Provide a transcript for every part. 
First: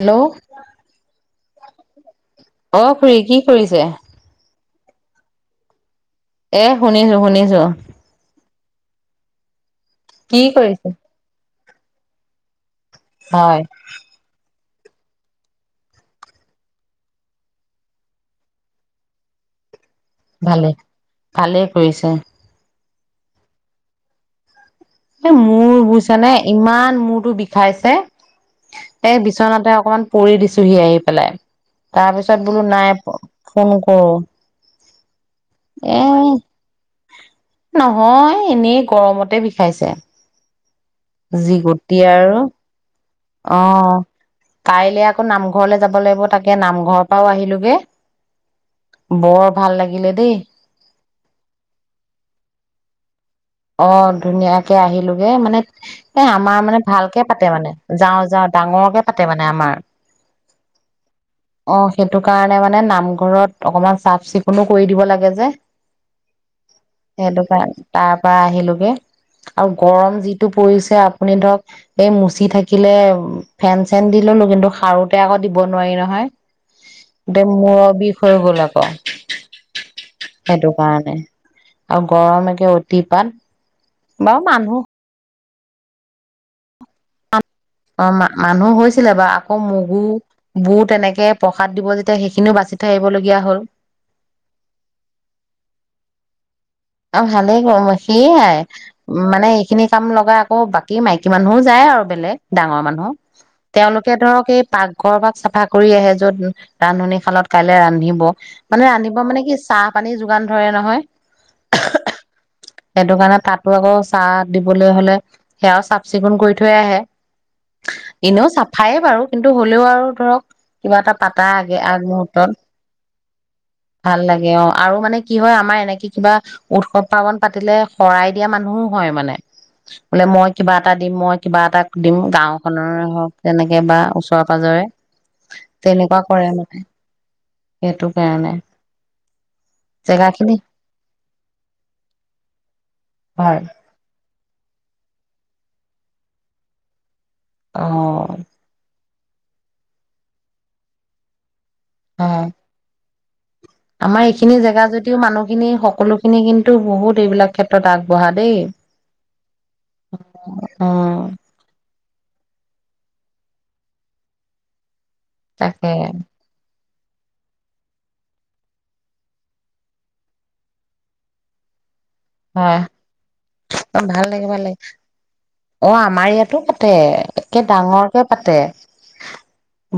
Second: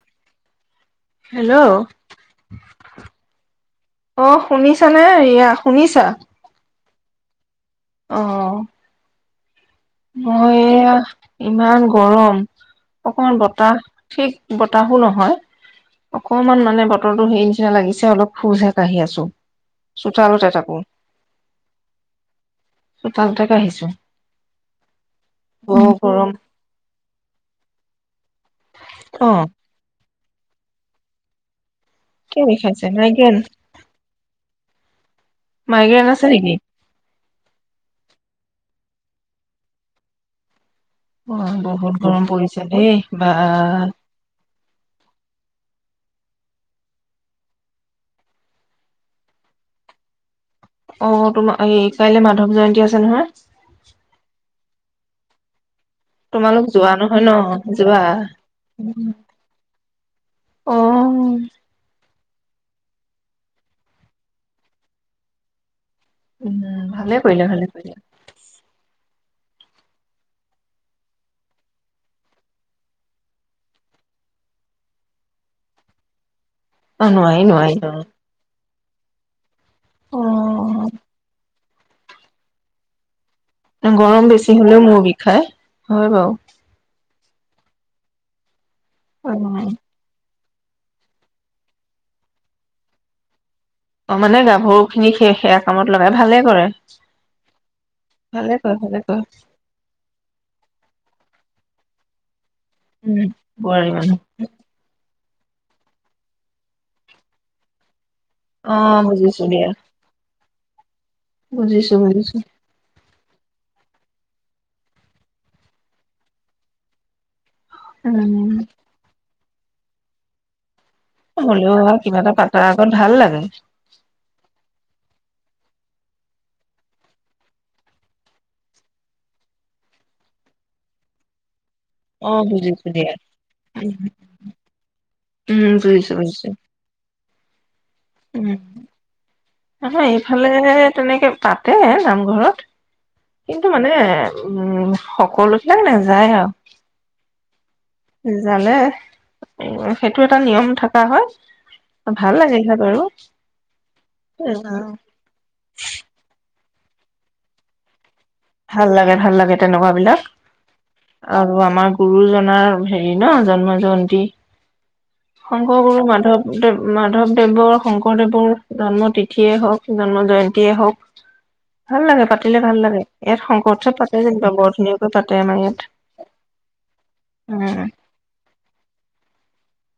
Hello hello অ খুুৰী কি কৰিছে শুনিছা নে ৰিয়া শুনিছা। এ শুনিছোঁ শুনিছোঁ। অ' কি মই কৰিছে এয়া ইমান গৰম অকমান হয় বতাহ ঠিক বতা বতাহো নহয় অকমান মানে বতৰটো সেৰি নিচিনা লাগিছে অলপ খোজেহে কাঢ়ি আছো চোতালতে ভালে তাকো ভালেই কৰিছা। চোতালতে আহিছো এ মোৰ বুজিছা নে ইমান মূৰটো বিষাই খাইছে। এই অ বিচনাতে অকনমান পৰি দিছোহি আহি পেলাই তাৰপিছত কিয় বোলো বিষাইছে নাই মাইগ্ৰেন ফোন কৰো এ মাইগ্ৰেন আছে নেকি নহয় এনে গৰমতে বিষাইছে। অ যি বহুত গুটি গৰম আৰু পৰিছে দেই বা অ', কাইলে আকৌ নাম ঘৰলৈ যাব লাগিব তাকে নামঘৰৰ পৰাও আহিলোগে বৰ ভাল লাগিলে দেই। অ তোমাৰ এই কাইলে মাধৱ জয়ন্তী আছে নহয় অ ধুনীয়াকে আহিলোগে মানে এ আমাৰ তোমালোক মানে যোৱা ভালকে নহয় ন পাতে মানে যোৱা যাওঁ, যাওঁ ডাঙৰকে পাতে মানে আমাৰ অ', সেইটো কাৰণে মানে নামঘৰত অকমান চাফ চিকুণো কৰি দিব লাগে যে উম ভালে সেইটো কৰিলা ভালে কাৰণে কৰিলা তাৰ আৰু গৰম যিটো পৰিছে আপুনি ধৰক এই মুচি থাকিলে ফেন চেন দি ললো কিন্তু সাৰোতে আকৌ দিব নোৱাৰি নহয় অ নোৱাৰি একদম নোৱাৰি মূৰ অ বিষ হৈ গ'ল আক অ সেইটো কাৰণে। আৰু গৰম একে দিপান ন গৰম বেছি হলেও মূৰ বিষাই হয় বাও। অ', ম মানুহ হৈ আছিলে বা অ আকৌ মগু বোৰ তেনেকে প্ৰসাদ দিব যেতিয়া সেইখিনিও বাচি থৈ আহিবলগীয়া হ'ল। অ মানে গাভৰু খিনি সেই সেয়া কামত লগাই ভালে কৰে অ', ভালেই ভালে সেইয়াই কৰে ভালে কৰে মানে এইখিনি কাম লগাই আকৌ বাকী মাইকী কিমানুহো যায় আৰু বেলেগ। ডাঙৰ মানুহৰ উম বোৱাৰী তেওঁলোকে মানুহ ধৰক এই পাকঘৰ বা চাফা কৰি আহে য'ত ৰান্ধনিৰ ফালত কাইলৈ ৰান্ধিব। অ মানে ৰান্ধিব মানে কি চাহ পানী যোগান ধৰে নহয় বুজিছোঁ, বুজিছোঁ। সেইটো কাৰণে তাতো আকৌ চাহ দিবলৈ হলে সেয়াও চাফ চিকুণ কৰি থৈ আহে এনেও উম চাফায়ে বাৰু কিন্তু হ'লেও আৰু ধৰক কিবা এটা পাতা হ'লেও আগে আৰু কিবা এটা পাতাৰ আগমূহুৰ্তত আগত ভাল লাগে ভাল লাগে অ আৰু মানে কি হয় আমাৰ এনেকে কিবা উৎসৱ পাৰ্বণ পাতিলে শৰাই দিয়া মানুহো হয় মানে, বোলে মই কিবা এটা দিম, মই কিবা এটা দিম অ বুজিছো গাওঁখনেৰে দিয়া হওক তেনেকে বা ওচৰে পাজৰে উম তেনেকুৱা কৰে মানে সেইটো উ। কাৰণে আহে, জেগা খিনি এইফালে তেনেকে পাত তে নামঘৰত, ভাল কিন্তু মানে উম, সকলো‌ [unintelligible] নেযায় আৰু অ জানে। উ, সেইটো এটা নিয়ম থকা হয় ভাল লাগিল হয় বাৰু আমাৰ এইখিনি জেগা যদিও মানুহখিনি, সকলোখিনি কিন তু‌ বহুত এইবিলাক ক্ষেত্ৰত আগ ভাল লাগে, ভাল লাগে তেনেকুৱা বিলাক, উম আৰু আমাৰ গুৰুজন নাৰ হেৰি ন, জন্ম জয়ন্তী শংকৰ তাকে গুৰু মাধৱদেৱ মাধৱদেৱৰ, শংকৰদেৱৰ জন্ম তিথিয়ে হওক, জন্ম জয়ন্তেই হওক ভাল লাগে, পাতিলে ভাল লাগে। শংকৰ উৎসৱ অ', পাতে ভাল লাগে, যেনিবা ভাল বৰ লাগে। ধুনীয়াকৈ পাতে আমাৰ ইয়াত অ', আমাৰ ইয়াতো পাতে, একে উম ডাঙৰকে পাতে।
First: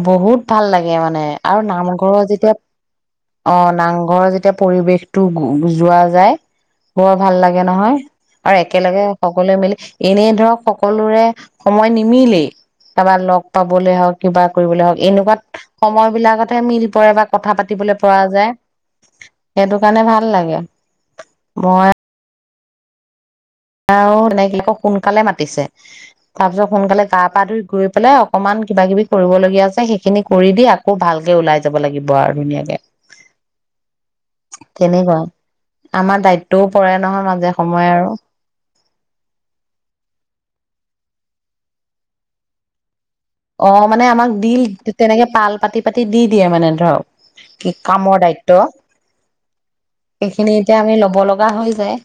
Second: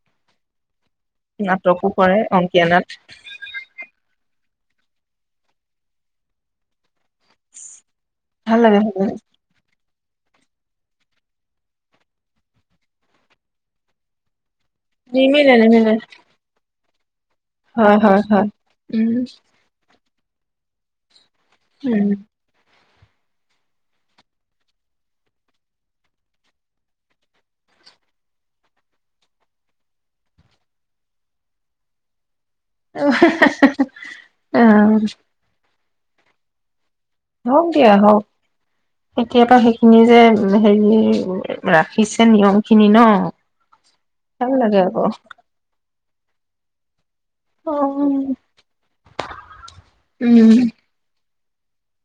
বহুত ভাল লাগে। মানে আৰু নাটকো কৰে নামঘৰৰ যেতিয়া, অংকীয়া নাট অ', নামঘৰ যেতিয়া পৰিৱেশটো যোৱা যায়। বৰ ভাল লাগে নহয় আৰু ভাল লাগে ভাল একেলগে লাগে সকলোৱে মিলি এনেই ধৰক সকলোৰে সময় নিমিলেই, তাবা লগ পাবলে হওক কিবা কৰিবলে হওক, এনেকুৱাত নিমিলে নিমিলে সময় বিলাকতহে মিল [unintelligible] কথা হয় পাতিবলৈ হয় পৰা হয় যায়, উম সেইটো কাৰণে ভাল। [unintelligible] লাগে। মই উম। আৰু [unintelligible] সোনকালে মাতিছে, তাৰ পিছত সোনকালে গা পা ধুই গৈ পেলাই অকমান কিবা কিবি কৰিবলগীয়া আছে, সেইখিনি কৰি দি আকৌ ভালকে ওলাই যাব লাগিব আৰু। ধুনীয়াকে তেনেকুৱা অ'। আমাৰ দায়িত্ব পৰে নহয় মাজে সময়ে আৰু। কেতিয়াবা সেইখিনি যে হেৰি, ৰাখিছে নিয়ম খিনি ন। অ', মানে আমাক ভাল দি লাগে আকৌ তেনেকে পাল পাতি পাতি দি দিয়ে মানে ধৰক, কি উম কামৰ দায়িত্ব। সেইখিনি এতিয়া আমি লব লগ [unintelligible] হৈ যায়।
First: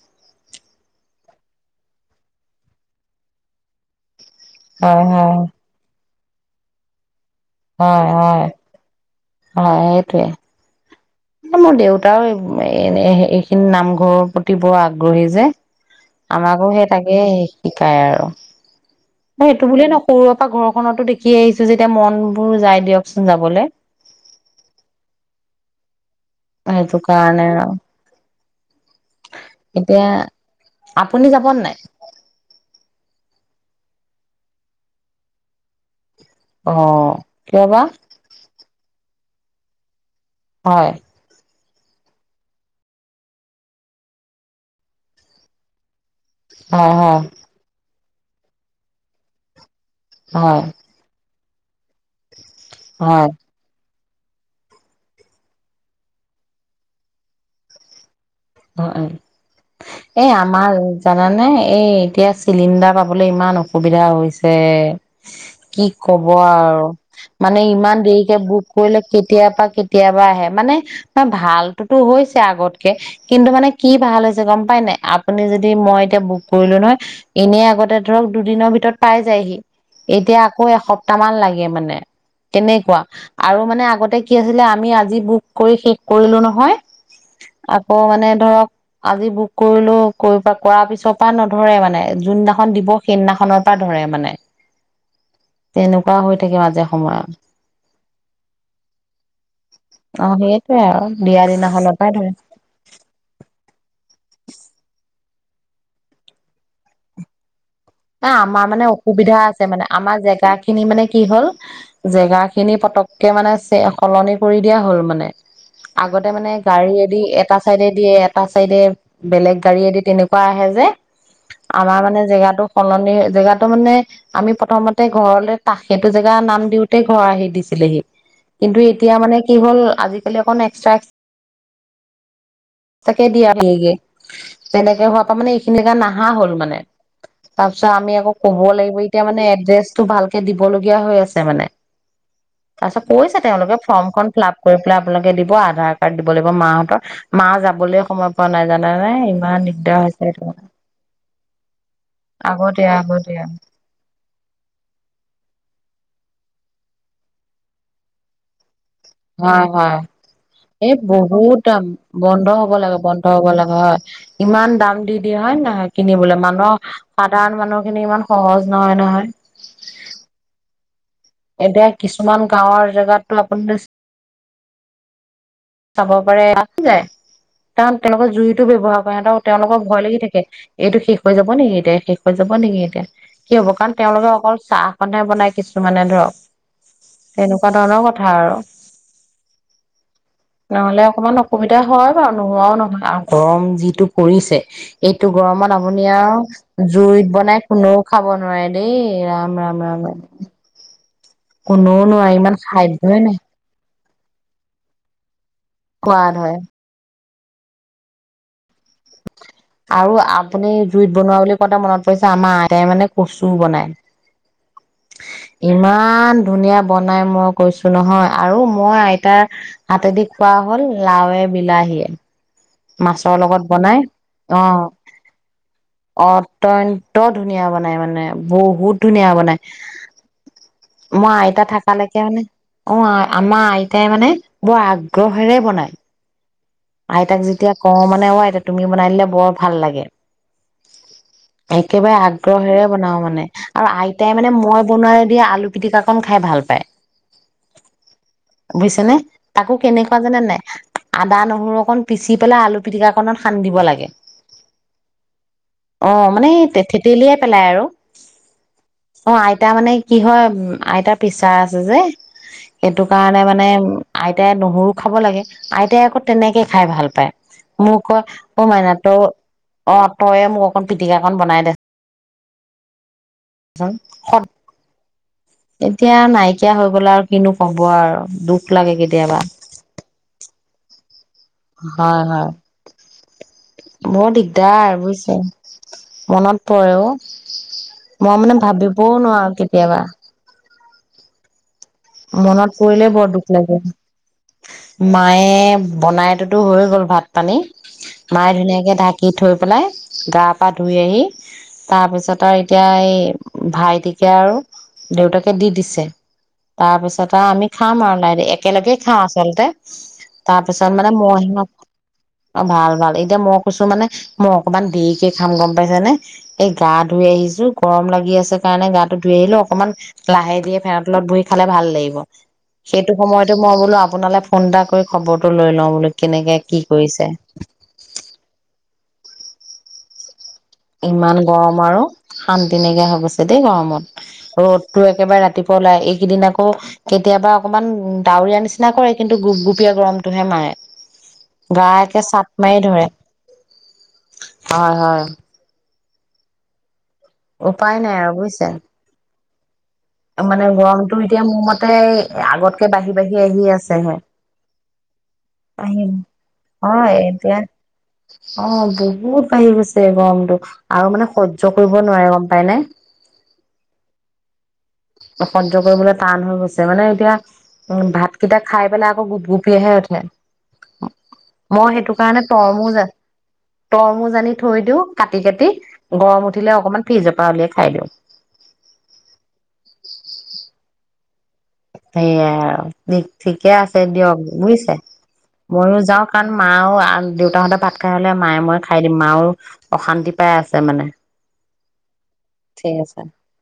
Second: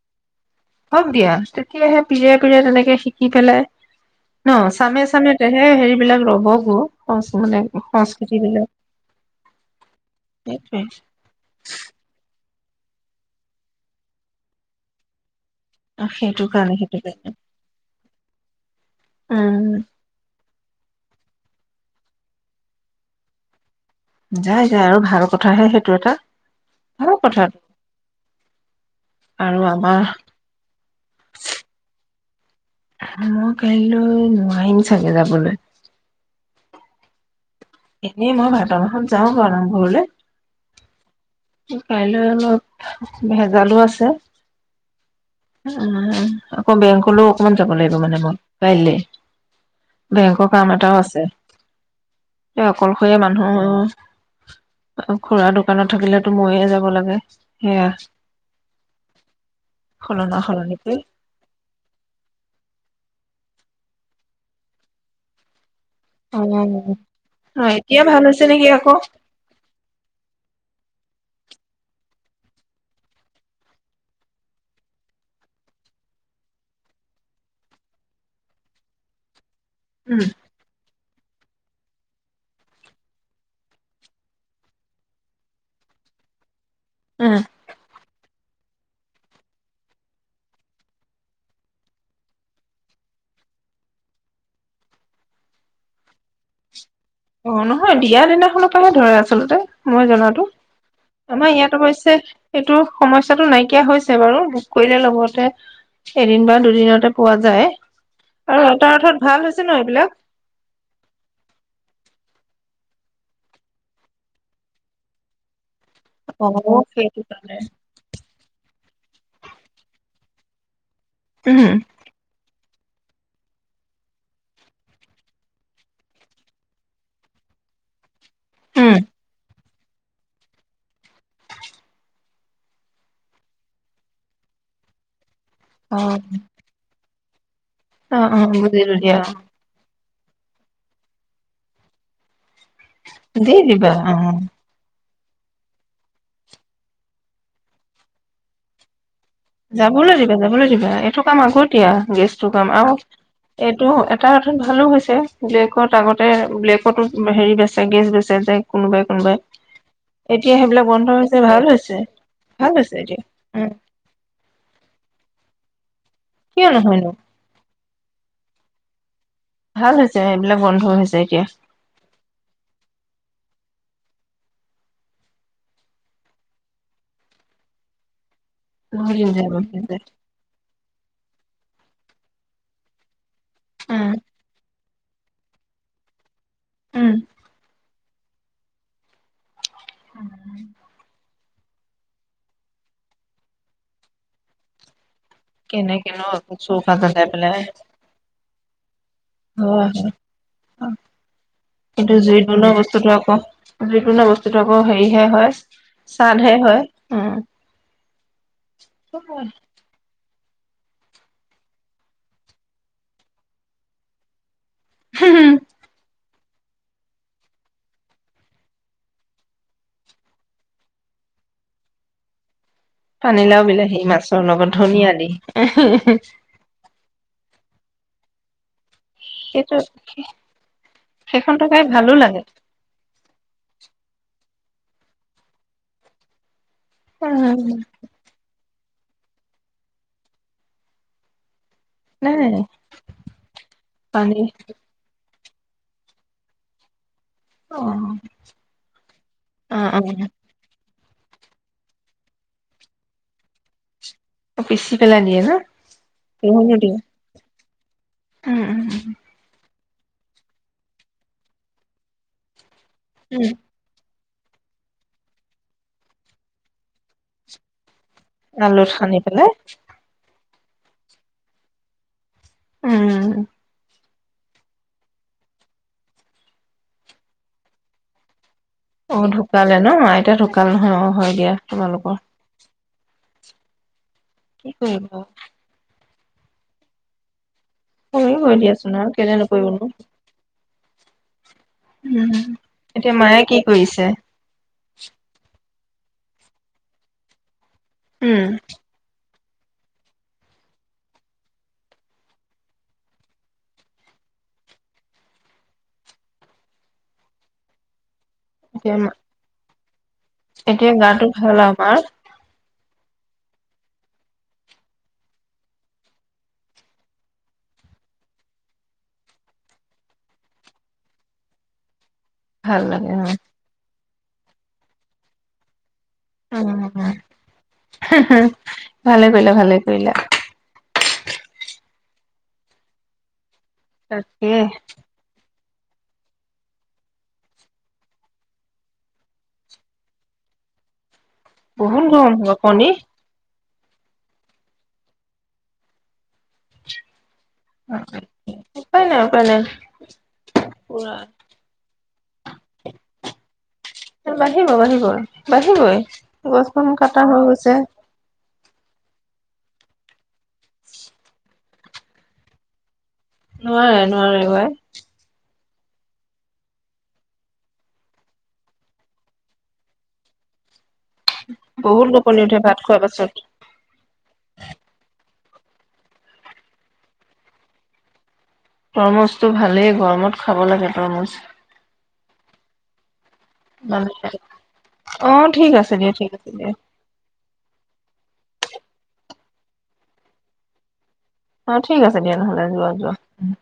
হওক দিয়া, তেতিয়াহে পিৰিয়ে পিৰিয়ে তেনেকে শিকি পেলাই ন, হয় চামে চামে হয় তেহে হেৰিবিলাক [unintelligible] [unintelligible] মানে হয় হয় সংস্কৃতিবিলাক, হয় সেইটোয়ে সেইটোৱে মোৰ দেউতাও, [unintelligible] এইখিনি নামঘৰৰ প্ৰতি বৰ আগ্ৰহী যে সেইটো আমাকো কাৰণে সেই সেইটো তাকে কাৰণে শিকাই আৰু। উম সেইটো বুলিয়েই ন সৰুৰে পৰা ঘৰখনতো সি আহিছে যেতিয়া, মন বোৰ যায় দিয়কচোন যাবলৈ। যায় যায় আৰু ভাল কথাহে সেইটো এটা। এইটো ভাল কথা কাৰণে আওঁ আৰু আমাৰ এতিয়া, আপুনি যাবনে নাই? মই কাইলৈ নোৱাৰিম চাগে যাবলৈ। অ'। কিয় বা এনে মই ভাদ মাহত যাওঁ বাৰু নামঘৰলে। হয়। কাইলৈ অলপ ভেজালো আছে। উহ। আকৌ হয় হয় বেংকলেও অকমান যাব লাগিব। মানে ম, কাইলে বেংকৰ হয় কাম এটাও আছে। এই অকলশৰীয়া হয় মানুহ অ', খুৰা দোকানত থাকিলে মইয়ে যাব লাগে। সেয়া হয়। এই সলনা আমাৰ সলনি কৰি জানানে, এই এতিয়া চিলিণ্ডাৰ পাবলৈ ইমান অসু অসুবিধা হৈছে। কি ক'ব অ আৰু ন মানে ইমান এতিয়া ভাল দেৰিকে হৈছে বুক নেকি আকৌ কৰিলে কেতিয়াপা কেতিয়াবা আহে মানে ভালটোতো হৈছে আগতকে কিন্তু মানে কি ভাল হৈছে গম পাই নাই, আপুনি যদি মই এতিয়া বুক কৰিলো নহয়, এনেই আগতে ধৰক দুদিনৰ ভিতৰত পাই যায়হি উম এতিয়া আকৌ এসপ টামান লাগে মানে, তেনেকুৱা আৰু মানে আগতে কি আছিলে আমি আজি বুক কৰি শেষ কৰিলো নহয় উম। আকৌ মানে ধৰক আজি বুক কৰিলো, কৰা পিছৰ পৰা নধৰে মানে যোনদিনাখন দিব সেইদিনাখনৰ পৰা ধৰে মানে, তেনেকুৱা হৈ থাকে মাজে সময়ে অ', নহয় বিয়াৰ দিনাখনৰ পৰাহে ধৰে আচলতে, মই অ জনাতো, সেইটোয়ে আৰু দিয়া আমাৰ ইয়াত দিনাখনৰ পৰাই অৱশ্যে ধৰে এইটো সমস্যাটো নাইকিয়া হৈছে বাৰু বুক কৰিলে লগতে এদিন বা দুদিনতে পোৱা যায়। ন আৰু আমাৰ মানে এটা অৰ্থত অসুবিধা ভাল হৈছে আছে ন মানে এইবিলাক আমাৰ জেগা খিনি মানে কি হ'ল জেগা খিনি পতককে মানে সলনি কৰি দিয়া হল মানে আগতে অ মানে গাড়ীয়েদি সেইটো কাৰণে এটা চাইডে দিয়ে এটা চাইডে বেলেগ গাড়ীয়েেদি তেনেকোৱা কোৱা আহে যে উম আমাৰ মানে জেগাটো কলনি জেগাটো মানে আমি প্ৰথমতে ঘৰলে ত সেইটো জেগা নাম দিওতেই ঘৰ আহি দিছিলেহি কিন্তু উম এতিয়া মানে কি হ'ল আজিকালি অকন [unintelligible] যেনেকে হ আকৌ মানে এইখিনিলেকে অ নাহা হ'ল মানে তাৰপিছত আমি অ আকৌ অ ক'ব বুজিলো লাগিব, দিয়া এতিয়া মানে এড্ৰেছ তটো ভালকে দিবলগীয়া হৈ আছে মানে তাৰপিছত কৈছে দি তেওঁলোকে দিবা অ ফৰ্মখন ফিল আপ কৰি পেলাই আপোনালোকে দিব আধাৰ কাৰ্ড দিব লাগিব মাহঁতৰ মা যাবলৈ সময় পোৱা নাই জানা নে যাবলৈ দিবা যাবলৈ দিবা এইটো কাম আগতিয়া গেছ কাম আও আগতীয়া আগতীয়া এইটো এটা অৰ্থত ভালো হৈছে ব্লেকত আগতে ব্লেকতো হেৰি বেচে গেছ বেচে যে কোনোবাই কোনোবাই হয় হয় এতিয়া সেইবিলাক এই বন্ধ হৈছে ভাল বহুত হৈছে বন্ধ হ'ব ভাল হৈছে লাগে এতিয়া বন্ধ হব উম লাগে হয় ইমান দাম দি দিয়ে হয় নে নহয় কিনিবলৈ কিয় মানুহৰ, নহয়নো সাধাৰণ মানুহ খিনি ইমান সহজ নহয় নহয়। ভাল হৈছে এইবিলাক বন্ধ হৈছে এতিয়া কিছুমান গাঁৱৰ জেগাতটো [unintelligible] চাব পাৰে আছে যায় কাৰণ তেওঁলোকৰ জুই [unintelligible] ব্যৱহাৰ বহুত কৰে দিন ন', যায় বহুত দিন তেওঁলোকৰ যায় ভয় লাগি থাকে, এইটো সে হৈ যাব নেকি এতিয়া, শেষ হৈ যাব নেকি এতিয়া কি হ'ব কাৰণ উম তেওঁলোকে অকল চাহ [unintelligible] বনাই কিছু মানে ধৰক। উম চিচ তেনেকোৱা ধৰণৰ কথা [unintelligible] আৰু। নহ'লে অকমান অসুবিধা হয় বাৰু নোহোৱাও নহয় আৰু গৰম যিটো পৰিছে এইটো গৰমত আপুনি কেনেকেনো আও চৌকা জুইত জ্বলাই পেলাই বনাই হয় কোনেও খাব নোৱাৰে দেই ৰাম, ৰাম, হয় ৰাম, ৰাম। হয়। কোনোও কিন্তু নোৱাৰি ইমান সাধ্যয়েই নাই। [unintelligible] বস্তুত আকৌ হেৰিহে হয়। চানহে হয়। উম। আৰু আপুনি জুইত বনোৱা বুলি কওঁতে মনত পৰিছে আমাৰ আইতাই মানে কচু বনায় ইমান ধুনীয়া বনাই মই কৈছো নহয় আৰু মই আইতাৰ হাতেদি খোৱা হ'ল লাওে বিলাহীয়ে। মাছৰ লগত পানীলাও বনাই বিলাহী মাছৰ অ লগত ধনিয়া দি অত্যন্ত ধুনীয়া বনাই মানে বহুত। বহুত ধুনীয়া বনাই সেইটো মই সেইখন আইতা তৰকাৰী ভালো থাকালৈকে মানে, লাগে অ' আমাৰ আইতাই মানে বৰ আগ্ৰহেৰে বনায় আইতাক যেতিয়া কওঁ মানে অ আইতা তুমি বনাই দিলে বৰ ভাল লাগে একেবাৰে নাই নাই আগ্ৰহেৰে বনাও মানে আৰু আইতাই পানী মানে মই বনাই দিয়া আলু পিটিকাাকন খাই ভাল পায় অ বুজিছে নে, তাকো অ কেনেকুৱা যানে নাই। [unintelligible] নহৰু অকণ পিচি পেলাই আলু পিটিকা কণত সানি দিব লাগে। অ পিচি পেলাই দিয়ে ন অ মানে নহৰু দিয়ে থেতিলিয়াই পেলাই আৰু উম, উম, উম। অ আইতা মানে কি হয় আইতাৰ পিছাৰ আছে যে এইটো কাৰণে উম মানে আইতাই নহৰু খাব লাগে, আইতাই আকৌ তেনেকে খাই ভাল পায় মোক কয় অ' আলুত মাইনা টো সানি পেলাই অ' তয়ে ম অকণ পিটিকা অকণ বনাই দে উম। এতিয়া নাইকিয়া হৈ গলে আৰু কিনো কব আৰু দুখ। লাগে অ কেতিয়াবা ঢুকালে ন আইতা ঢুকাল নহয় অ হয় দিয়া তোমালোকৰ হয় হয় বৰ কি দিগদাৰ কৰিবা বুজিছা মনত পৰেও। মই কৰিবই মানে দিয়াচোন আৰু ভাবিবও কেলে নোৱাৰো নকৰিবনো কেতিয়াবা উম মনত পৰিলে এতিয়া বৰ মায়ে দুখ কি লাগে। কৰিছে মায়ে বনাইটোোতো হৈ গ'ল ভাত পানী উম মায়ে ধুনীয়াকে ঢাক কি থৈ পেলাই গা পা ধুই আহি তাৰপিছত আৰু এতিয়া এই ভাইটিকে আৰু দেউতাকে দি দিছে তাৰপিছত আৰু আমি খাম আৰু নাই এতিয়া একেলগে খাওঁ আচলতে। [inaudible] এতিয়া মানে গাটো মই ভাল সিহঁত আৰু মা'ৰ। অ', ভাল, ভাল এতিয়া মই কৈছো মানে মই অকমান দেৰিকে খাম গম পাইছ নে, এই গা ধুই আহিছো গৰম লাগি আছে কাৰণে গা টো ধুই আহিলো অকমান লাহে ধিয়ে ফেনৰ তলত বহি। খালে ভাল লাগিব ভাল সেইটো লাগে সময়তো মই বোলো আ আপোনালে ফোন এটা কৰি খবৰটো লৈ লওঁ বুলি। কেনেকে কি কৰিছে? অ ভালে কৰিলা ভালে কৰিলা ইমান গৰম আৰু শান্তি নাইকিয়া হৈ গৈছে। তেেই গৰমত তাকে ৰ'দতটোো একেবাৰে ৰাতিুৱ পলাই, এইকেইদিন আকৌ কেতিয়াবা অকমান ডাৱৰীয়া নিচিনা কৰে কিন্তু গুপগুপীয়া গৰমটোহে মাৰে। গা বহুত একে গৰম চাট হ'ব মাৰি কণী ধৰে হয়, হয়। উপায় নাই আৰু বুজিছে পনে পনে মানে গৰমতটো এতিয়া মোৰ মতে আগতকে বাঢ়ি বাঢ়ি আহি আছেহে বাঢ়িব বাঢ়িব বাঢ়িবই আহিম গছখন অ কটা হৈ এতিয়া গৈছে অ বহুত বাঢ়ি গৈছে গৰমটো আৰু মানে সহ্য কৰিব নোৱাৰে গম পাই নে। নোৱাৰে নোৱাৰে অ' আই। সহ্য কৰিবলৈ টান হৈ গৈছে। মানে এতিয়া উ' ভাতকিটা খাই পেলাই আকৌ গুপগুপীয়াহে উঠে। মই বহুত সেইটো কাৰণে গপনি উঠে ভাত তৰমুজ খোৱাৰ পাছত তৰমুজ আানি থৈ দিওঁ ক কাটি, কাটি গৰম উঠিলে অকণমান ফ্ৰিজৰ পৰা উলিয়াই খাই দিওঁ। তৰমুজটো ভালেই গৰমত খাব লাগে তৰমুজ সেইয়াই আৰু দেই ঠিকে আছে মানে দিয়ক বুজিছে অ ঠিক আছে মইো দিয়া যাওঁ ঠিক কাৰণ আছে দিয়া মাও দেউতাহঁতে ভাত খাই হলে মায়ে মই খাই দিম মাও অশান্তি পাই আছে মানে অ', ঠিক আছে দিয়া নহ'লে যোৱা, ঠিক যোৱা আছে উ'।